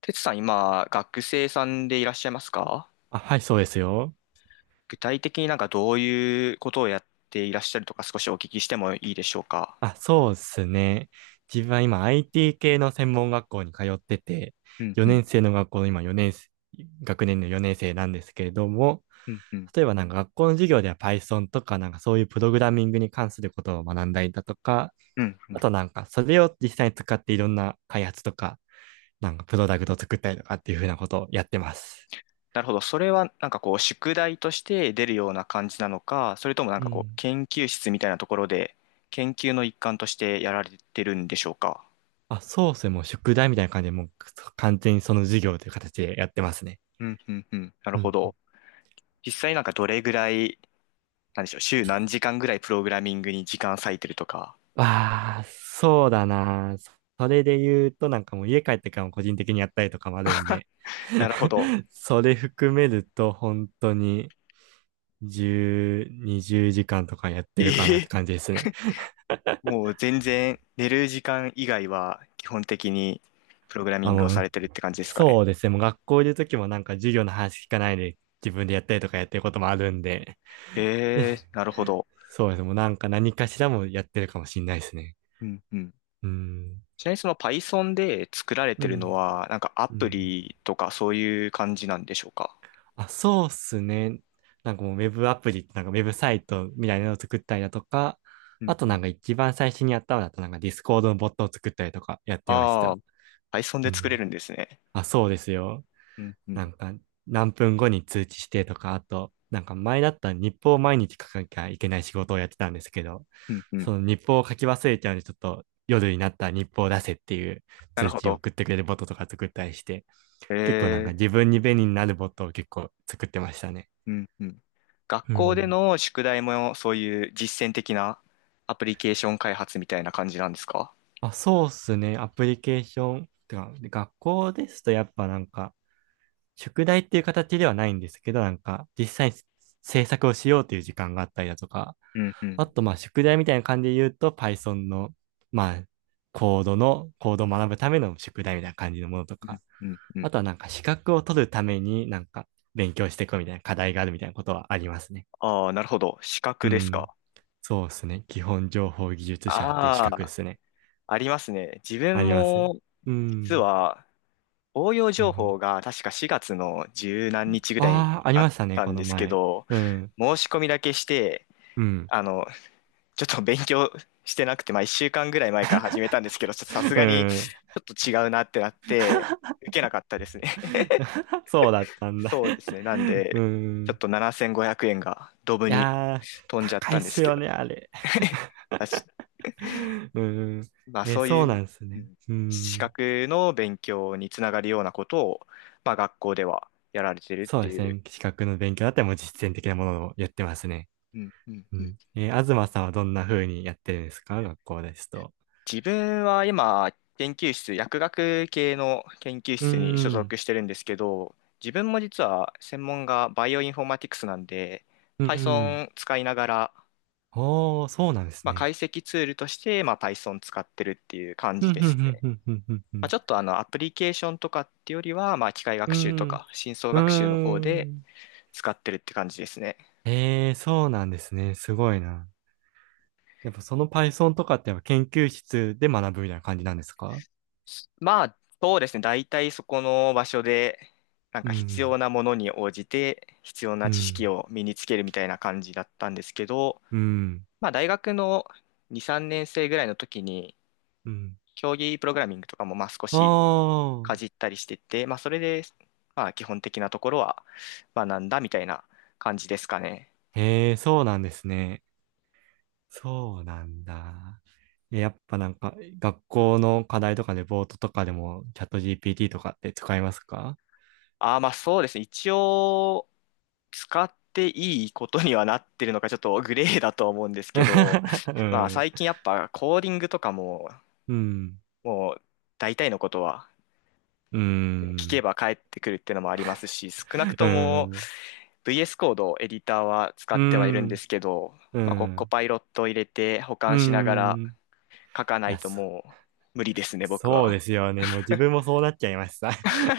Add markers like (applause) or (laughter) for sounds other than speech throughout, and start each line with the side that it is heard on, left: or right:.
left: てつさん、今、学生さんでいらっしゃいますか？
right: あ、はい、そうですよ。
left: 具体的になんかどういうことをやっていらっしゃるとか少しお聞きしてもいいでしょうか？
right: あ、そうですね。自分は今 IT 系の専門学校に通ってて、
left: うんう
right: 4
left: ん、
right: 年生の学校の今4年生、学年の4年生なんですけれども、
left: うん、うん、
right: 例えばなんか学校の授業では Python とかなんかそういうプログラミングに関することを学んだりだとか、
left: うん、うん。
right: あとなんかそれを実際に使っていろんな開発とか、なんかプロダクトを作ったりとかっていうふうなことをやってます。
left: なるほど。それはなんかこう、宿題として出るような感じなのか、それともなん
right: う
left: かこう、
right: ん。
left: 研究室みたいなところで、研究の一環としてやられてるんでしょうか？
right: あ、そうですね。もう宿題みたいな感じで、もう完全にその授業という形でやってますね。
left: うん、うん、うん。なる
right: う
left: ほ
right: ん。
left: ど。実際なんかどれぐらい、なんでしょう、週何時間ぐらいプログラミングに時間割いてるとか。
right: わあ、そうだな。それで言うと、なんかもう家帰ってからも個人的にやったりとかもあるんで、
left: (laughs) なるほど。
right: (laughs) それ含めると本当に10、20時間とかやってるかな
left: え
right: っ
left: え、
right: て感じですね。
left: もう全然寝る時間以外は基本的にプログラミ
right: まあ、
left: ングを
right: も
left: され
right: う、
left: てるって感じですかね。
right: そうですね。もう学校いる時もなんか授業の話聞かないで自分でやったりとかやってることもあるんで、
left: ええ、
right: (laughs)
left: なるほど。
right: そうですね。もうなんか何かしらもやってるかもしんないですね。
left: うんうん。
right: うん。
left: ちなみにその Python で作られ
right: う
left: てるの
right: ん。
left: は、なんかア
right: う
left: プ
right: ん。
left: リとかそういう感じなんでしょうか？
right: あ、そうっすね。なんかもうウェブアプリってなんかウェブサイトみたいなのを作ったりだとか、
left: うん
right: あと
left: う
right: な
left: ん。
right: んか一番最初にやったのだとなんかディスコードのボットを作ったりとかやってまし
left: あ
right: た。
left: あ、Python
right: う
left: で作れ
right: ん。
left: るんですね。
right: あ、そうですよ。
left: うんう
right: なん
left: ん。
right: か何分後に通知してとか、あとなんか前だったら日報を毎日書かなきゃいけない仕事をやってたんですけど、
left: うんう
right: そ
left: ん。
right: の日報を書き忘れちゃうんでちょっと夜になったら日報を出せっていう
left: なる
right: 通
left: ほ
right: 知を
left: ど。
right: 送ってくれるボットとか作ったりして、
left: え
right: 結構なんか
left: え、
right: 自分に便利になるボットを結構作ってましたね。
left: うんうん。学
right: う
left: 校で
right: ん。
left: の宿題もそういう実践的なアプリケーション開発みたいな感じなんですか？
right: まあ、そうっすね。アプリケーション。てか、で学校ですとやっぱなんか、宿題っていう形ではないんですけど、なんか、実際に制作をしようという時間があったりだとか、
left: うんう
right: あ
left: ん。
right: とまあ、宿題みたいな感じで言うと、Python の、まあ、コードを学ぶための宿題みたいな感じのものと
left: う
right: か、
left: んうんうん。
right: あとはなんか、資格を取るためになんか、勉強していこうみたいな課題があるみたいなことはありますね。
left: ああ、なるほど。資
right: う
left: 格です
right: ん。
left: か。
right: そうですね。基本情報技術者っていう資
left: あ
right: 格で
left: あ、
right: すね。
left: ありますね。自
right: あ
left: 分
right: ります。
left: も、
right: う
left: 実
right: ん。
left: は、応用
right: うんう
left: 情
right: ん。
left: 報が確か4月の十何日ぐらいに
right: ああ、あり
left: あっ
right: ましたね、
left: た
right: こ
left: ん
right: の
left: ですけ
right: 前。
left: ど、
right: うん。
left: 申し込みだけして、
right: うん。
left: あの、ちょっと勉強してなくて、まあ1週間ぐらい前から始めたんですけど、ちょっとさす
right: う
left: がにち
right: ん。
left: ょっと違うなってなって、受けなかったですね。(laughs)
right: (laughs) そうだったんだ。
left: そうですね。なん
right: (laughs) う
left: で、ちょっ
right: ん。
left: と7500円がドブ
right: い
left: に
right: やー、
left: 飛んじゃっ
right: 高い
left: た
right: っ
left: んで
right: す
left: すけ
right: よ
left: ど、
right: ね、あれ。うん。
left: まあ
right: え、
left: そう
right: そう
left: い
right: な
left: う、
right: んです
left: う
right: ね。
left: ん、
right: う
left: 資
right: ん。
left: 格の勉強につながるようなことを、まあ学校ではやられてるっ
right: そう
left: て
right: です
left: いう。
right: ね。資格の勉強だったらもう実践的なものをやってますね。
left: うんうん
right: う
left: うん。
right: ん。東さんはどんな風にやってるんですか、学校ですと？
left: 自分は今、研究室、薬学系の研究
right: う
left: 室に所
right: ん。
left: 属してるんですけど、自分も実は専門がバイオインフォーマティクスなんで、
right: うん。
left: Python 使いながら、
right: おー、そうなんです
left: まあ、
right: ね。
left: 解析ツールとして、まあ、Python 使ってるっていう感
right: ふ
left: じ
right: ん
left: で
right: ふん
left: すね。
right: ふんふんふんふんふ
left: まあ、
right: ん。
left: ちょっとあのアプリケーションとかっていうよりは、まあ、機械
right: う
left: 学習と
right: ん。
left: か深層
right: うー
left: 学習の方で、
right: ん。
left: 使ってるって感じですね。
right: ええ、そうなんですね。すごいな。やっぱその Python とかってやっぱ研究室で学ぶみたいな感じなんですか？
left: まあ、そうですね。大体そこの場所で、なん
right: う
left: か必
right: ん、
left: 要なものに応じて、必要
right: う
left: な知識
right: ん、
left: を身につけるみたいな感じだったんですけど、
right: うん、
left: まあ、大学の2、3年生ぐらいの時に、
right: うん。
left: 競技プログラミングとかもまあ少
right: あ
left: しかじ
right: あ、
left: ったりしてて、まあ、それで、まあ、基本的なところは学んだみたいな感じですかね。
right: ええ、そうなんですね。そうなんだ。やっぱなんか学校の課題とかでボートとかでもチャット GPT とかって使いますか？
left: ああ、まあそうですね。一応、使っていいことにはなってるのか、ちょっとグレーだと思うんですけど、
right: (laughs) う
left: (laughs) まあ
right: ん、
left: 最近やっぱコーディングとかも、
right: うん、
left: もう大体のことは
right: う
left: 聞け
right: ん、
left: ば返ってくるっていうのもありますし、少なく
right: う
left: とも
right: ん、
left: VS コードエディターは使
right: う
left: ってはいるんで
right: ん、
left: すけど、
right: う
left: まあココ
right: ん。
left: パイロットを入れて保
right: う
left: 管しながら
right: ん。
left: 書かな
right: い
left: い
right: や、
left: と
right: そ
left: もう無理ですね、僕
right: そう
left: は。
right: ですよね。もう自分もそうなっちゃいました。(laughs)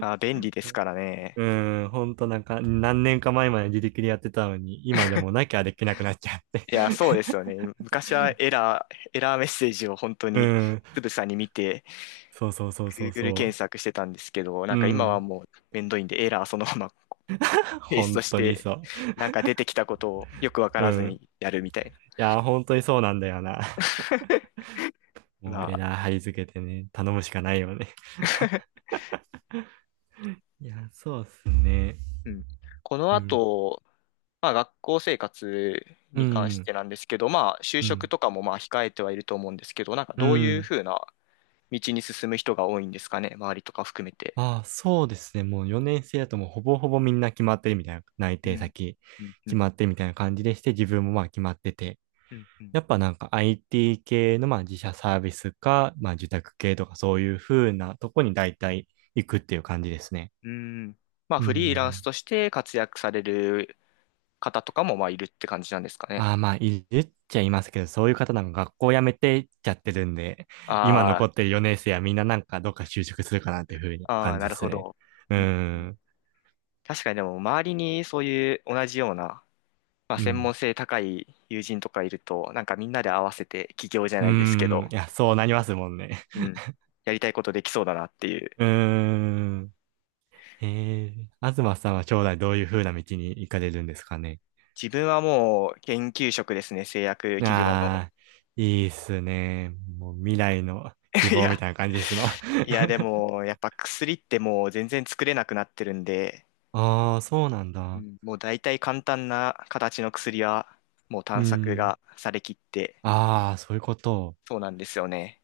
left: あー、便利ですからね。
right: うん、ほんとなんか、何年か前まで自力でやってたのに、今じゃもうなきゃできなくなっちゃって。
left: いや、そうですよね。昔はエラーメッセージを本当
right: (laughs) う
left: に
right: ん、
left: つぶさに見て、
right: そうそうそうそう
left: Google
right: そ
left: 検索してたんですけど、な
right: う。う
left: んか今は
right: ん、
left: もうめんどいんで、エラーそのまま (laughs) ペース
right: 本
left: トし
right: 当に
left: て、
right: そう。
left: なんか出てきたことをよくわか
right: う
left: らず
right: ん。
left: にやるみた
right: い
left: いな。
right: や、本当にそうなんだよな。(laughs) も
left: ま
right: うエ
left: あ、
right: ラー貼り付けてね、頼むしかないよね。
left: (laughs)
right: いや、そうっすね。
left: うん。この
right: うん、
left: 後、まあ学校生活
right: う
left: に関し
right: ん、
left: てなんですけど、まあ就
right: う
left: 職
right: ん、
left: とかもまあ控えてはいると思うんですけど、なんか
right: う
left: どういう
right: ん。
left: ふうな道に進む人が多いんですかね、周りとか含めて。
right: ああ、そうですね。もう4年生だともうほぼほぼみんな決まってるみたいな、内
left: う
right: 定
left: ん。
right: 先
left: うん、う
right: 決ま
left: ん、
right: ってるみたいな感じでして、自分もまあ決まってて、
left: うん、うん。
right: やっぱなんか IT 系のまあ自社サービスか、まあ受託系とかそういう風なとこに大体行くっていう感じですね。
left: うん。まあ、
right: う
left: フリーランス
right: ん。
left: として活躍される方とかも、まあ、いるって感じなんですかね。
right: ああ、まあ、いるっちゃいますけど、そういう方なんか学校辞めてっちゃってるんで、今
left: あ
right: 残ってる4年生はみんななんかどっか就職するかなっていう風な
left: あ、ああ、
right: 感
left: な
right: じで
left: る
right: す
left: ほ
right: ね。
left: ど。
right: う
left: うんうん。
right: ん。
left: 確かにでも、周りにそういう同じような、まあ、
right: う
left: 専門
right: ん。
left: 性高い友人とかいると、なんかみんなで合わせて起業じゃ
right: う
left: ないですけ
right: ん。
left: ど、
right: いや、そうなりますもんね。
left: うん、やりたいことできそうだなっていう。
right: うーん。ええ。東さんは将来どういう風な道に行かれるんですかね。
left: 自分はもう研究職ですね、製薬企業の。
right: ああ、いいっすね。もう未来の希
left: (laughs) い
right: 望み
left: や、
right: たいな感じですの。(laughs)
left: いやでも、やっぱ薬ってもう全然作れなくなってるんで、
right: ああ、そうなん
left: う
right: だ。
left: ん、もう大体簡単な形の薬はもう
right: う
left: 探索
right: ん。
left: がされきって、
right: ああ、そういうこと。
left: そうなんですよね。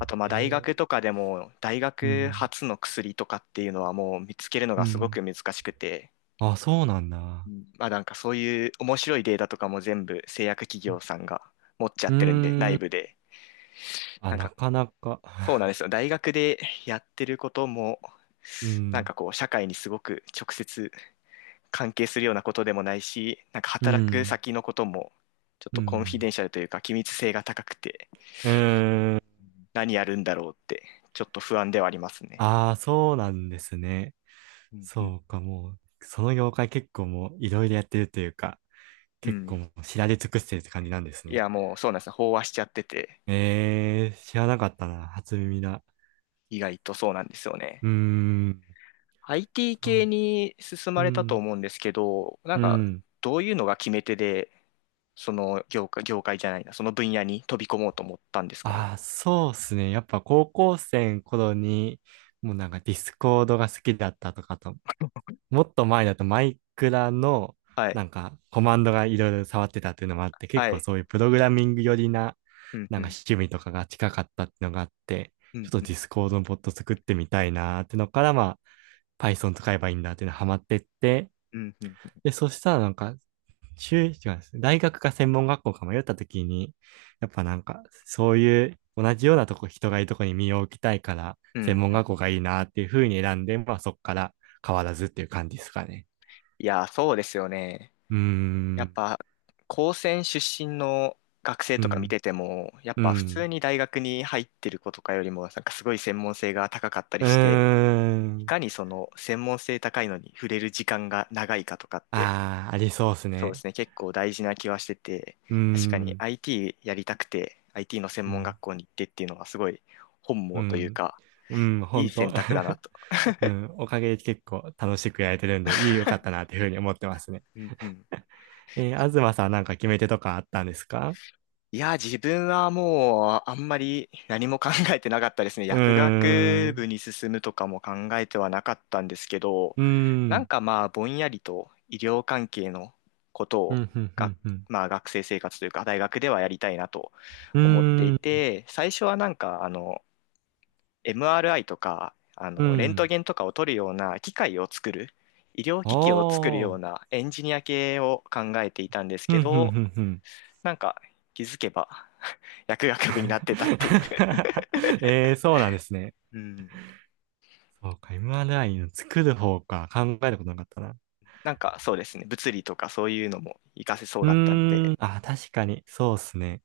left: あとまあ
right: え
left: 大学
right: ー、
left: とかでも大
right: う
left: 学
right: ん。
left: 発の薬とかっていうのはもう見つけるの
right: う
left: がすご
right: ん。
left: く難しくて、
right: あ、そうなん
left: う
right: だ。
left: ん、まあなんかそういう面白いデータとかも全部製薬企業さんが持っちゃ
right: う
left: ってるんで、
right: ー
left: 内
right: ん。
left: 部で。
right: あ、
left: なん
right: な
left: か
right: かなか
left: そうなんで
right: (laughs)
left: すよ。大学でやってることも
right: う
left: なんか
right: ん。
left: こう社会にすごく直接関係するようなことでもないし、なんか
right: う
left: 働く
right: ん。
left: 先のこともちょっ
right: う
left: とコンフィ
right: ん。
left: デンシャルというか機密性が高くて
right: うーん。
left: 何やるんだろうってちょっと不安ではありますね。
right: ああ、そうなんですね。
left: うんう
right: そ
left: ん。
right: うか、もう、その業界結構もういろいろやってるというか、
left: う
right: 結構
left: ん。
right: もう知られ尽くしてるって感じなんです
left: い
right: ね。
left: やもうそうなんですね。飽和しちゃってて
right: えー、知らなかったな、初耳だ。
left: 意外とそうなんですよね。
right: うーん、
left: IT
right: そ
left: 系に進
right: う、う
left: まれたと
right: ん、
left: 思うんですけど、なん
right: う
left: か
right: ん。
left: どういうのが決め手でその業界、業界じゃないな、その分野に飛び込もうと思ったんですか？
right: ああ、そうっすね。やっぱ高校生の頃に、もうなんかディスコードが好きだったとかと、もっと前だとマイクラの
left: はい。
right: なんかコマンドがいろいろ触ってたっていうのもあって、結
left: は
right: 構
left: い。
right: そういうプログラミング寄りな
left: うん
right: なん
left: う
right: か
left: ん。
right: 趣味とかが近かったっていうのがあって、
left: う
right: ちょっ
left: ん
right: と
left: う
right: ディ
left: ん。
right: スコードのボット作ってみたいなーってのから、まあ Python 使えばいいんだっていうのハマってって、
left: うんうん。
right: で、そしたらなんか、違うんですね大学か専門学校か迷った時に、やっぱなんかそういう同じようなとこ、人がいるとこに身を置きたいから、
left: う
right: 専
left: ん
right: 門
left: うん。
right: 学校がいいなっていうふうに選んで、まあそっから変わらずっていう感じですかね。
left: いや、そうですよね。
right: うー
left: やっ
right: ん、
left: ぱ、高専出身の学生
right: う
left: とか見
right: ん、
left: てても、やっ
right: う
left: ぱ普通
right: ん、
left: に大学に入ってる子とかよりも、なんかすごい専門性が高かったり
right: うー
left: して、い
right: ん。
left: かにその専門性高いのに触れる時間が長いかとかって、
right: ああ、ありそうっす
left: そうで
right: ね。
left: すね、結構大事な気はしてて、
right: うー
left: 確かに
right: ん、
left: IT やりたくて、IT の専
right: う
left: 門
right: ん、
left: 学校に行ってっていうのはすごい本
right: う
left: 望という
right: ん、
left: か、
right: うん、ほ
left: いい
right: んと。
left: 選択だな
right: (laughs)
left: と。
right: うん、おかげで結構楽しくやれてるんで、いい、よかったなっていうふうに思ってますね。
left: うんうん。
right: (laughs) 東さんはなんか決め手とかあったんですか？
left: いや、自分はもうあんまり何も考えてなかったですね。(laughs)
right: うー
left: 薬
right: ん、
left: 学部
right: う
left: に進むとかも考えてはなかったんですけど、
right: ー
left: なん
right: ん、
left: かまあぼんやりと医療関係のこと
right: う
left: を
right: ん、ふんふ
left: が、
right: んふん、
left: まあ、学生生活というか大学ではやりたいなと
right: う
left: 思ってい
right: ーん、
left: て、最初はなんかあの MRI とかあ
right: う
left: のレント
right: ん、
left: ゲンとかを取るような機械を作る、医療機器を作る
right: お
left: よう
right: ー、
left: なエンジニア系を考えていたんです
right: ふ
left: け
right: んふん
left: ど、
right: ふんふん。
left: なんか気づけば薬学部になってたっていう。(laughs)
right: (laughs) えー、そうなんですね。
left: うん。
right: そうか、MRI の作る方か、考えることなかったな。
left: なんかそうですね、物理とかそういうのも活かせそう
right: う
left: だったん
right: ー
left: で、
right: ん、あ、確かに、そうっすね。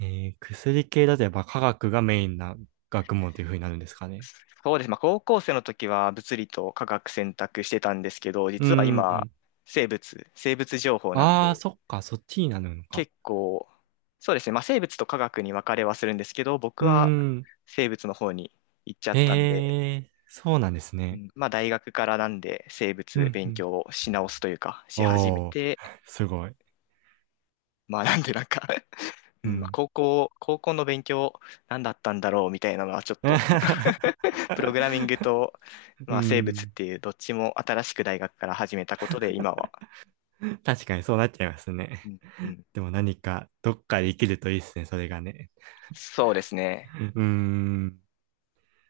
right: 薬系だとやっぱ科学がメインな学問というふうになるんですかね。
left: そうです、まあ、高校生の時は物理と化学選択してたんですけど、
right: うー
left: 実は今、
right: ん、
left: 生物、生物情報なん
right: ああ、
left: で、
right: そっか、そっちになるのか。
left: 結構、そうですね、まあ、生物と化学に分かれはするんですけど、僕
right: うー
left: は
right: ん、
left: 生物の方に行っちゃったんで、
right: へえ、そうなんです
left: う
right: ね。
left: ん、まあ、大学からなんで生
right: う
left: 物
right: ん、う
left: 勉
right: ん。
left: 強をし直すというか、し始め
right: おー、
left: て、
right: すごい。
left: まあなんでなんか、う
right: う
left: ん、まあ
right: ん。
left: 高校の勉強何だったんだろうみたいなのはちょっと、(laughs) プログラミング
right: (laughs)
left: と、
right: う
left: まあ、生物っ
right: ん、
left: ていうどっちも新しく大学から始めたことで今は、
right: 確かにそうなっちゃいますね。
left: うん、うん、
right: でも何か、どっかで生きるといいっすね、それがね。
left: そうですね。
right: うーん。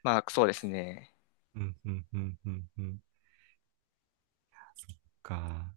left: まあそうですね。
right: うん、うん、うん、うん、うん。か。